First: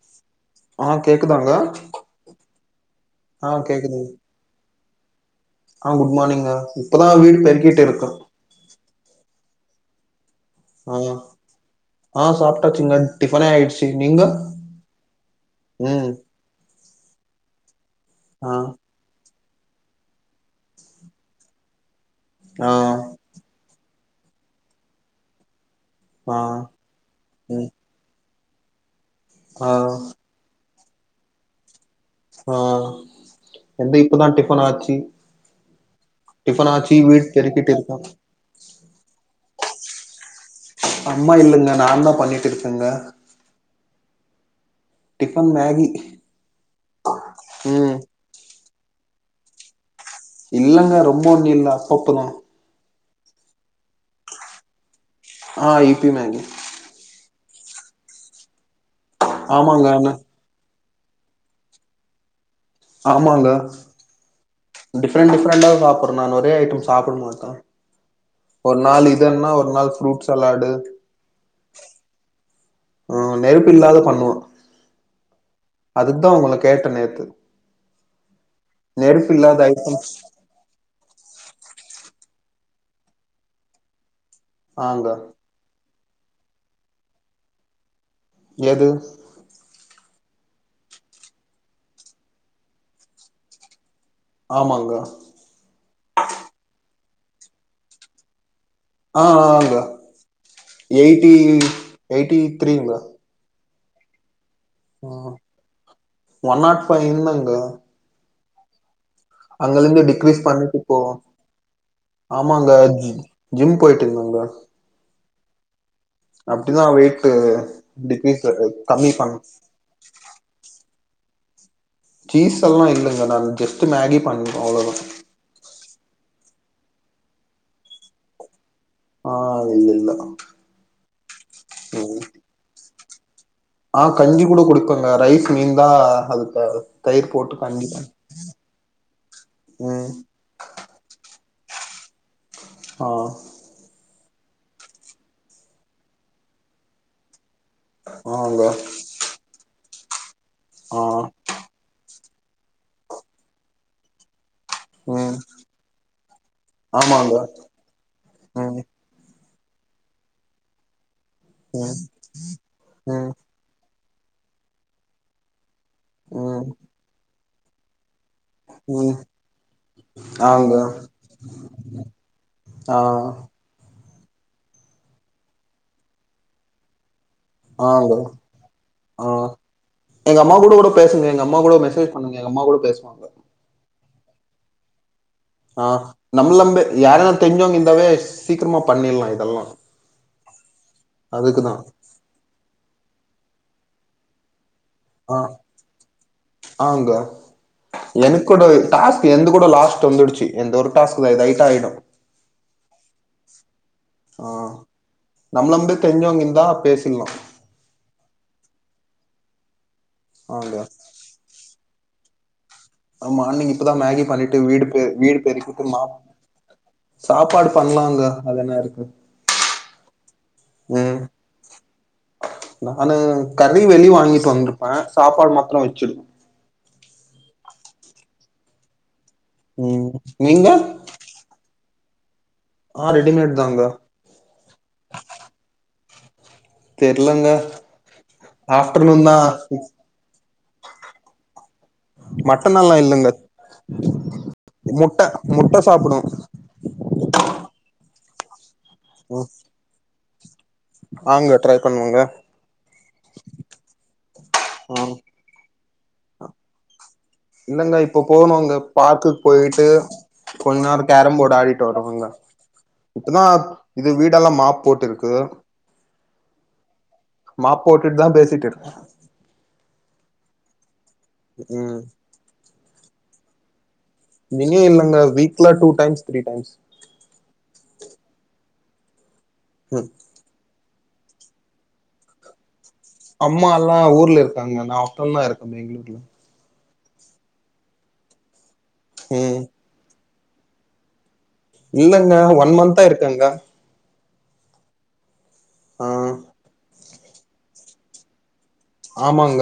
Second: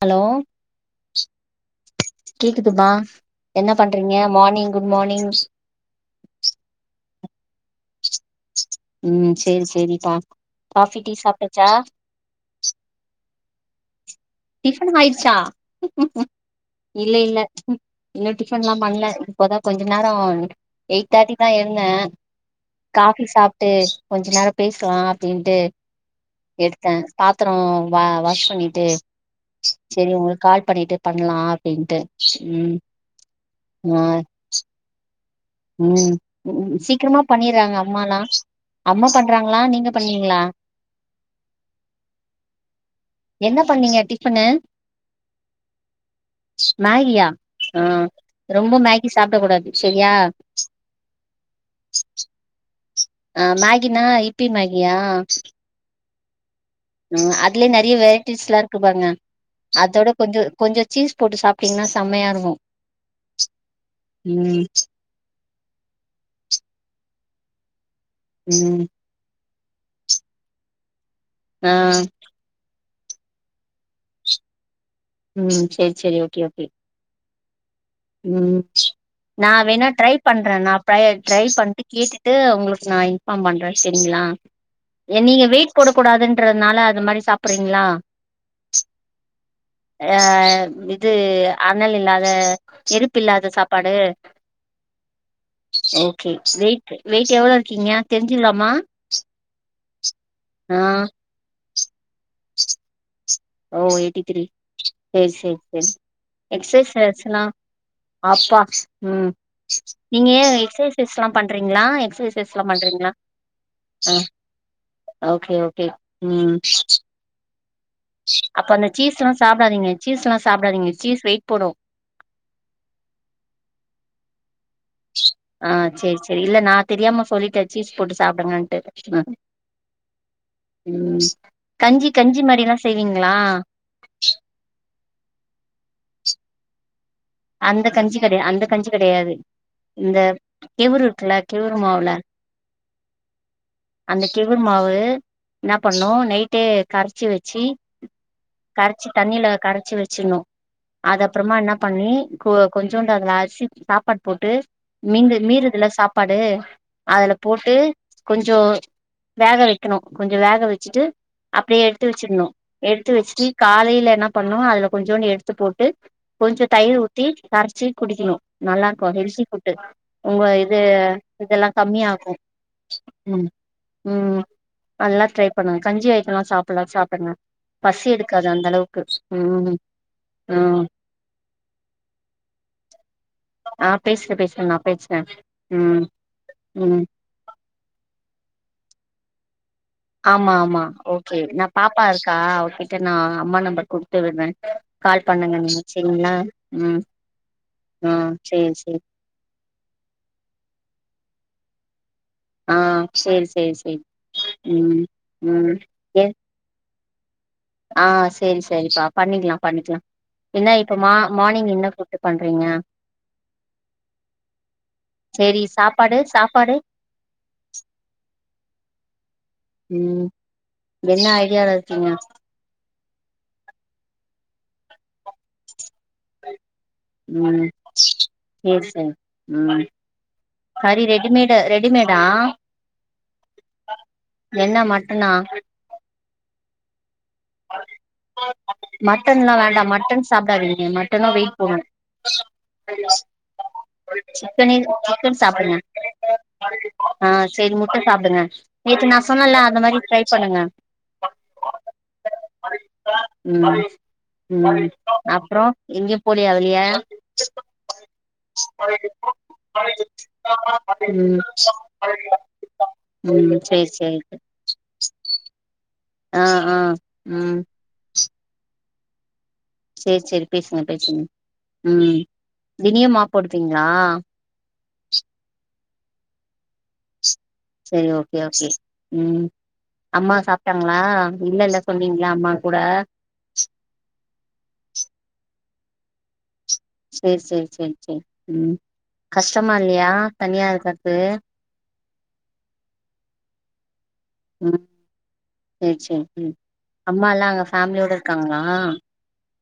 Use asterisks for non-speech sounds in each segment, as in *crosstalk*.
Hello ஆ கேக்குதாங்க கேக்குதுமா ஆ என்ன பண்றீங்க மார்னிங் குட் மார்னிங். ஆஹ் குட் மார்னிங்க இப்பதா வீடு பெருக்கிட்டு இருக்க உம் சரி சரிப்பா ஆஹ் ஆஹ் சாப்ட்டாச்சுங்க. டிஃபன் ஆயிடுச்சு. நீங்க டிஃபன் ஆயிடுச்சா ம் இல்ல இல்ல. இன்னு ஆ டிஃபன்ல்லா பண்ல இப்போதா கொஞ்ச நேரம் எயிட் தேர்டி தா எழுந்தே ஆ காஃபி சாப்ட்டு கொஞ்ச நேரம் பேசலா அப்படின்ட்டு ஆ எடுத்தே பாத்திரம் ம் வா வாச பண்ணிட்டு ஆ செரி உங்களுக்கு கால் பண்ணிட்டு பண்லா அப்படின்ட்டு ஆஹ் எப்டி இப்பதா டிஃபன் ஆச்சு உம் டிஃபன் ஆச்சு சீக்கிரமா வீடு பெருக்கிட்டு பண்ணிறாங்க இருக்கே அம்மாலா அம்மா சம றாங்களா நீங்க பண்ணீங்களா அம்மா இல்லைங்க நா தா பண்ணிட்டு இருக்கேங்க. பண்ண டிஃபன் மேகி மேகியா ஆ உம். ரொம்ப மேகி சாப்பிட கூடாது சரியா இல்லங்க ரொம்ப ஒண்ணு இல்ல அப்பப்பதான். ஆஹ் மேகினா இப்பி மேகியா ஆஹ் இப் ஹிப்பி மேகி. அதுலயே நிறைய வெரைட்டிஸ்லாம் இருக்குப்பாருங்க ஆமாங்க அதோட கொஞ்ச கொஞ்ச சீஸ் போட்டு சாப்பிட்டீங்கன்னா செம்மையா இருக்கு ஆமாங்க ம் டிஃபரெண்ட் டிஃபரெ டிஃபரண்டா சாப்பிடறேன் நான் ஒரே ஐட்டம் சாப்டமாட்டன். ஒரு ம் நாள் இதுன்னா ஒ ஒரு நாள் ஃப்ரூட் சலாடு ஆஹ் ஆ நெருப்பு இல்லாத பண்ணுவே ம் செரி செரி அதுதான் ஓகே உங்கள ஓகே கேட்ட நேத்து ம் நெருப்பு இல்லாத நான் வேணா ஐட்டம்ஸ் ட்ரை பண்றேன் நான் ட்ரை பண்ட்டு கேட்டு ட்டு உங்களுக்கு நான் இன்ஃபாம் பண்றேன் சரிங்களா ஆங்க ஏ நீங்க வெயிட் போடக் கூடாதுன்றதுனால அது மாரி சாப்பிறீங்களா எது ஆ இது அனல் இல்லாத எரிப்பு இல்லாத சாப்பாடு ஆமாங்க ஓகே வெயிட் வெயிட் எவ்ளோ இருக்கீங்க தெரிஞ்சுக்லாமா ஆ ஆஹ்ங்க எயிட்டி எயிட்டி த்ரீங்க ஓ எயிட்டி த்ரி செரி ம் செரி செரி ஒன் நாட் ஃபைவ் எக்ஸசைஸ்லா அப்பா ம் அங்கலருந்து நீங்க டிக்ரீஸ் பண்ணிட்டு போவே எக்ஸசைஸ்லா பண்றீங்களா எக்ஸசைஸ்லா ஆமாங்க பண்றீங்களா ஜிம் போயிட்டு ஆ இருந்தங்க ஓகே ஓகே ம் அப்படிதான் வையிட்டு அப்ப அந்த சீஸ்லா சாப்பிடாதீங்க சீஸ்லா சாப்பிடாதீங்க சீஸ் வெயிட் போடும் சீஸ் எல்லா இல்லங்க நான் ஜஸ்ட் மேகி பண்றோ அவ்ளதான் ஆ செரி செரி இல்ல நா தெரியாம சொல்லிட்ட சீஸ் போட்டு சாப்பிடுங்கன்ட்டு ஆ இல்ல இல்ல கஞ்சி ம் கஞ்சி மாரிலா செய்வீங்களா ஆ கஞ்சி ஹ அந்த கஞ்சி கிடையா அந்த கஞ்சி கிடையாது ம் இந்த கேவுரூட்ல கேவுறு மாவுல ஆ அந்த கேவுர் மாவு என்ன பண்ணு நைட்டே கரைச்சி வச் சி ஆங்க கரைச்சி தண்ணில கரைச்சு வச் ச்சிண்ணு ஆ அது அப்றமா என்ன பண்ணி கொ கொஞ்சோண்டு அதுல அரிசி சாப்பாடு போட்டு மீங்க ம் மீறுதுல்ல சாப்பாடு அதுல ஆமாங்க போட்டு கொஞ்சோ ம் வெக வைக்கணு கொஞ்சோ வெக வச்சுட்டு அப்டியே ம் எடுத்து வச்சிட்னு எடுத்து ம் வச்சுட்டு காலைல என்ன பண்ணோ அதுல கொஞ்சோன்டு எடுத்து போட்டு கொஞ்ச ம் தயிர் ஊத் கரச்சி குடிக்கணு நல்லா இருக்கு ம் ஹெல்தி புட்டு உங்க ஆங்க இது இதெல்லா கம்மியாகு ஆ ம் ம் நல்லா ட்ரை பண்ணுங்க கஞ்சி அய்டோல்லா சாப்புட்லா சாப்டுங்க பசி ஆங்க எடுக்காது அந்த அளவுக்கு ஆ ம் எங்க அம்மா கூட ம் ட பேசுங்க எங்க அம்மா கூட மெசேஜ் பண்ணுங்க எங்க அம்மா கூட பேசுவாங்க ஆ பேசட்டு பேசட்டு நா பேசுற ஆ நம்லம்ப யார்னா தெரிஞ்சோங்க இருந்தாவே சீக்ரமா பண்ணிற்லா இதெல்லா ஆமா ஆமா ஓகே நா அதுக்குதா பாப்பா இருக்கா ஓகே டே நா அம்மா நம்பர் குடுத்து விட்ற ஆ ஆங்கா ஆ எனக்கூட சேரி சேரி டாஸ்க் என்து கூட லாஸ்ட் வந்துடுச்சு இந்த ஒரு டாஸ்க் தா ஐ ஆய்டு ஆ சேரி சேரி சேரி ஆ உம் ம் ஏ திங்லா ஆ சேரி சேரிப்பா பண்ணிக்லா பண்ணிக்லா ஆங்க என்ன இப்ப மா மானிங் என்ன கூட்டு பண்றீங்க அ மானிங் இப்பதா மேகி பண்ணிட்டு வீடு பெ வீடு சேரி பெருக்கி உட்டு சாப்பாடு சாப்பாடு *inaudible* சாப்பாடு பண்லாங்கா அது என்ன இருக்கு ம் ம் என்ன ஐடியால இருக்கீங்க நானு கறி வெளி வாங்கிட்டு வந்துருப்பே சாப்பாடு மத்ரோ வெச்சிடுவ ம் சேர் சேர் ம் கறி ரெடிமேடு ரெ டிமேடா ஆ ரெடிமேடு தாங்கா என்ன மட்டனா தெர்லங்க ஆஃப்டர்நூன் தா இ மட்டனோ வெய்ட் போக மட்டன் எல்லா இல்லங்க சிக்கனு முட்ட சிக்கன் சாப்டுங்க முட்ட சாப்புடுவோ ஆ செரி முட்ட சாப்டுங்க நேத்து நா சொன்ன இல்ல அந்த மாரி ட்ரைப் பண்ணுங்க ஆங்கா ட்ரை பண்ணுவோங்க உம் உம் ஆ அப்புறோ எங்க போலியா வெளிய இல்லங்க இப்ப போணு அங்க பார்க்குக் போயிட்டு கொஞ்ச நேரோ கேரம் ம் போடு ஆடிட்டு வருவங்கா இப்பதா ம் சேரி இது சேரி வீடெல்லாம் மாப் போட்டு இருக்கு அ அ மாப் போட்டுட் தா பேஸ் ட்டு *inaudible* சேர் செரி பேசுங்க பேசுங்க ம் ஹூ தினியு மாப் போடுப்பீங்ளா இனியு இல்லங்க வீக்ல டூ டைம்ஸ் த்ரீ டைம்ஸ் செரி ஓகே ஓகே உம் ம் அம்மா சாப்டாங் ஆஹ் இல்ல இல்ல சொன்னீங்ளா அம்மா கூட அம்மா அல்லா ஊர்ல இருக்காங்க நா ஒருத்தந்தா இரு க பெங்ளூர்ல சேர் சேர் சேர் சேர் உம் ம் கஷ்டமா இல்லியா தனியா இருக்கர்து இல்லங்க ஒன் மந்த் ஆ இருக்கங்கா *inaudible* சேர் ஆ சேர் உம் அம்மாலா அங்க ஃபேம்லியோட இருக்காங்கனா ஆமாங்க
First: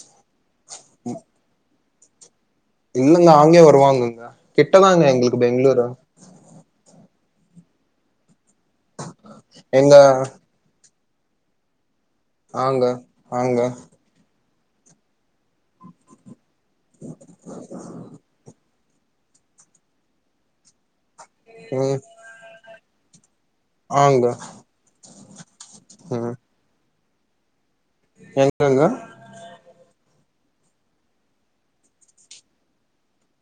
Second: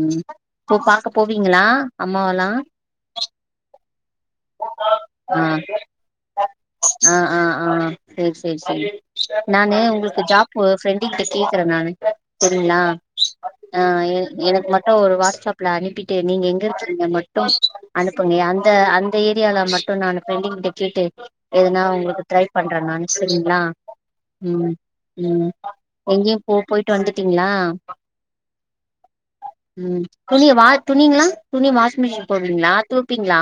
ம் இப்போ பாக்க போவீங்களா அம்மாவலா இல்லங்க ஆங்கயே வருவாங்கங்க கிட்டதாங்க ஆ எங்குளுக்கு பெங்களூரு ஆ ஆ ஆ சேரி செரி செரி நானு எங்க உங்குளுக்கு ஜாப்பு சென்ட் டீட்டெயில் கேக்குற நானு சரிங்களா ஆங்க ஆங்க ஆ எனக்கு மட்டோ ஒரு வாட்ஸ்அப்ல அனுப்பிட்டு நீங்க எங்க இந்த மட்டோ அனுப்புங்க அந்த அந் இந்த ஏரியால மட்டும் நானு ஃப்ரெண்டங்கிட்ட கேட்டு எதுனா ம் உங்களுக்கு ட்ரை பண்ற நானு சரிங்களா ஆங்க ம் ம் ம் எங்கயும் போ போய் வந்துட்டீங்களா எங்கங்க துணி வா துணிங்களா துணி வாஷிங் மிஷின் போடுவீங்களா தொவ்பீங்களா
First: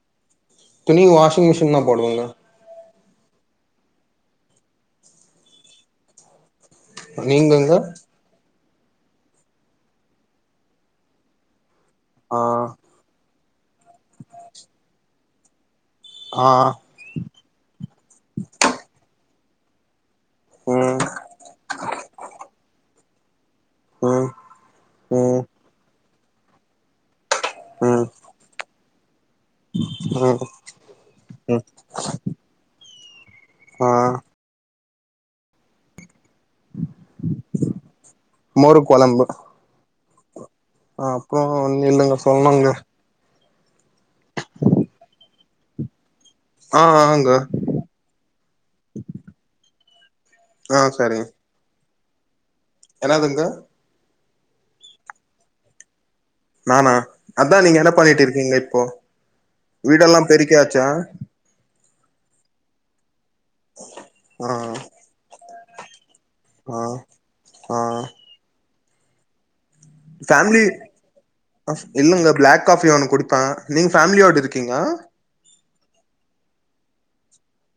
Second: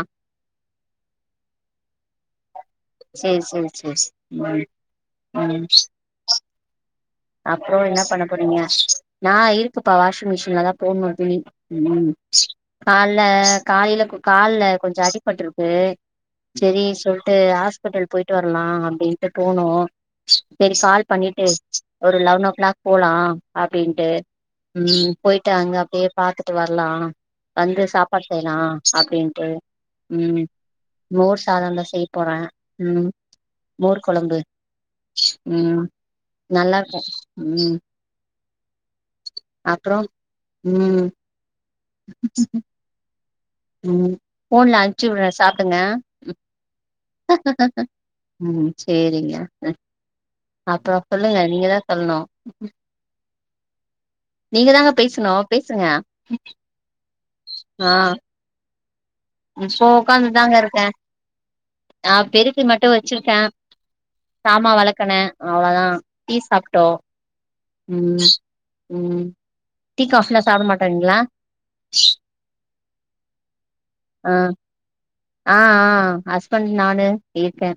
துணி வாஷிங் மிஷின்தா போடுவேங்க சரி சரி சரி ம் ம் நீங்கங்க அப்புறோ என்ன பண்ண போறீங்க நான் இருக்குப்பா வாஷிங் மிஷின்லதா போடணோ துணி ம் ஆ கால்ல காலையில கால்ல கொஞ்சோ அடிபட்ருக்கு ஆ செரி சொல் வந்த்ட்டு ஆ ஸ்பிட்டல் போயிட்டு வர்லா அப்படின்ட்டு போனோ செரி ம் கால் பண்ணிட்டு ஒரு லெவனோ க்ளாக் போலா அப்டீன்ட்டு ம் ம் போயிட்டு அங்க அப்டியே பாத்துட்டு வர்லா வந்து ம் சாப்பாடு செய்லா அப்டினு ம் உம் மோர் ம் சாதம்தா செய் போற ம் ஆ மோர் கொழம்பு ம் நல்லாருக்கு ம் மோரு கொழம்பு ட்ரம் ஆ அப்றோ ஒன்னு இல்லைங்க சொல்லுங்க ம் போன்ல அம்ச்சு விடுறே சாப்டுங்க ஆ ஆங்க ம் சேரிங்க ஆ அப்றோ சரிங்க சொல்லுங்க நீங்கதா சொல்னு என்னதுங்க நீங்க தாங்க பேசணு பேசுங்க நானா அதா நீங்க ஆ என்ன பண்ணிட்டு இருக்கீங்ளே இப்போ இப்போ வீடெல்லா உக்காந்துதாங்க இருக்கே பெருக்கியாச்சா ஆ பெருக்கி மட்டு வச் சிருக்கே ஆ சாமா வெளக்குனே அவ்ளோ தா டீ ஆ சாப்ட்டோ ஆ ம் ம் டீ காஃபிலா ஃபேமிலி சாப்ட மாட்டீங்ளா இல்லங்க ப்ளாக் காஃபி ஒன்னு குடிப்பே நீங்க ஆ ஃபேமிலியோடு இருக்கீங்ளா ஆ ஆ ஹஸ்பண்ட் நானு இருக்கே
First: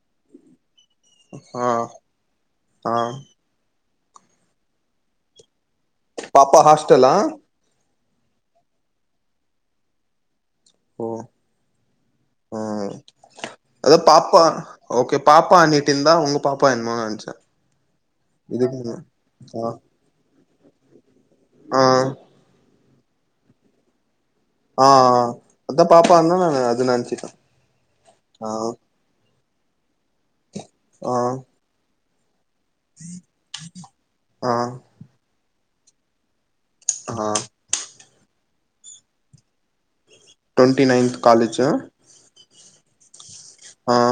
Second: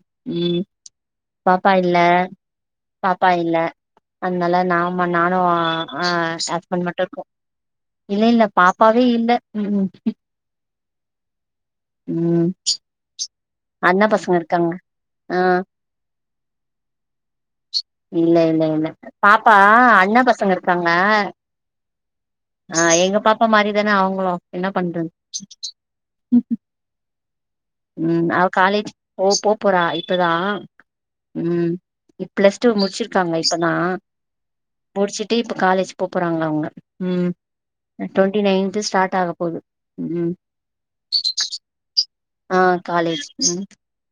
ம் ஆ பாப்பா இல்ல ஆ பாப்பா இல்ல அதனால நா ம நானு ஆ பாப்பா ஹஸ்பண்ட் மட்டு ஹாஸ்டலா இருக்கோ இல்ல இல்ல பாப்பாவே இல்ல ம் ஓ ம் அத அண்ணா பசங்க பாப்பா இருக்காங்க ஓகே ஆ பாப்பா அண்ணிட்டு இருந்தா உங்க பாப்பா என்னமோ நெனச்சே இல்ல இல்ல இல்ல இதுக்கு பாப்பா ஆ அண்ணே பசங்க இருக் காங்க ஆ ஆ எங்க பாப்பா மாரிதானே அவுங்களு ஆ ஆ அதா பாப்பான்னா நானு அது நெனச்சிட்டே உம் அவ ஆ காலேஜ் போ போ போறா இப் இப்பதா ஆ உம் பிளஸ் டூ முடிச்சிருக்காங்க இப்பதான் ஆ முடிச்ச டீப்ப காலேஜ் போ போறாங்க அவங்க ஆ ம் டொண்ட்டி நைன் ஸ்டார்ட் ஆக போகுது ட்வெண்ட்டி நைன்த் காலேஜ் ஆஹ் காலேஜ் ம்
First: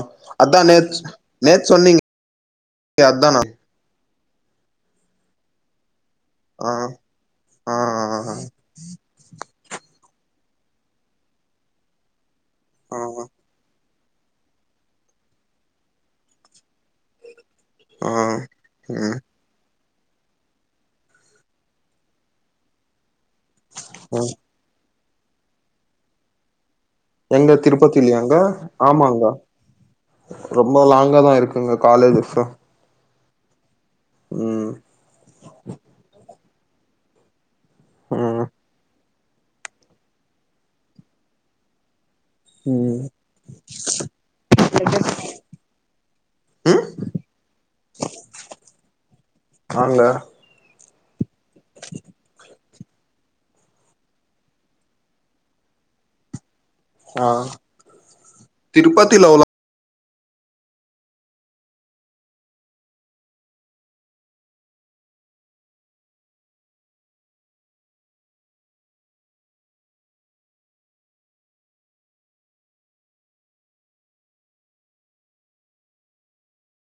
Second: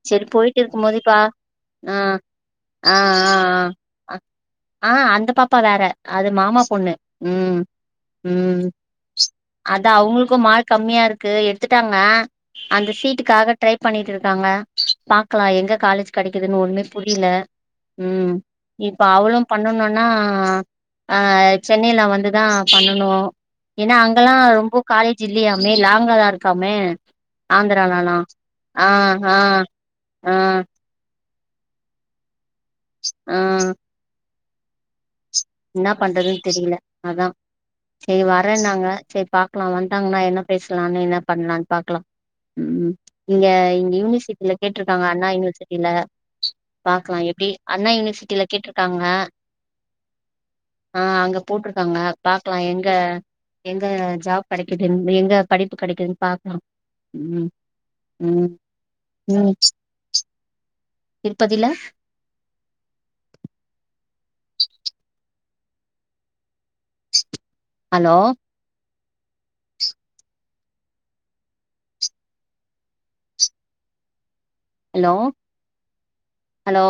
சரி போயிட்டு அதா இருக்கும் நேத் மோதிப்பா நேத்து சொன்னீங்க ஆஹ் ஆஹ் அதானா ஆஹ் ஹ ஆஹ் அந்த பாப்பா வேற அது மாமா ஆ பொண்ணு உம் ஆ ஆ உம் அத அவங்களுக்கு இப்போ மார்க் கம்மியா இருக்கு எடுத்துட்டாங்க அந்த ஆமா சீட்டுக்காக ட்ரைப் பண்ணிட்டு இருக்காங்க பாக்கலாம் எங்க காலேஜ் கிடைக்குதுன்னு ஒண்ணமே புரியல ஆ உம் இப்ப ம் அவளும் பண்ணனும் ஆனா ஆஹ் சென்னையில வந்துதா பண்ணனும் ஏன்னா ம் அங்கல்லாம் ரொம்ப காலேஜ் இல்லையாமே லாங்காதா இருக்காமே எங்க ஆந்திராலலா திருப்பதிலையாங்க ஆ ஆமாங்க ஆ ஆ ரொம்ப லாங்கா தா இருக்கு ங்க காலேஜ்ஸ் ஆஹ் உம் என்ன பண்றதுன்னு தெரியல அதா சரி ம் வரேன்னாங்க சரி பாக்கலாம் வந்துந்டாங்கன்னா என்ன பேசலான்னு என்ன பண்ணலான்னு பாக்கலாம் உம் ம் இங்க இங்க யூனிவர்சிட்டில கேட்டிருக்காங்க அண்ணா யூனிவர்சிட்டில ம் பாக்கலாம் எப்படி அண்ணா யூனிவர்சிட்டில கேட்டிருக்காங்க ஆங்க ஆஹ் அங்க போட்ருக்காங்க பாக்கலாம் என் எங்க எங்க ஜாப் கிடைக்குதுன்னு எங்க படிப்பு கிடைக்குதுன்னு பாக்கலாம் ஆ உம் உம் திருப்பதில உம் திருப்பதில ஹலோ ஹலோ ஹலோ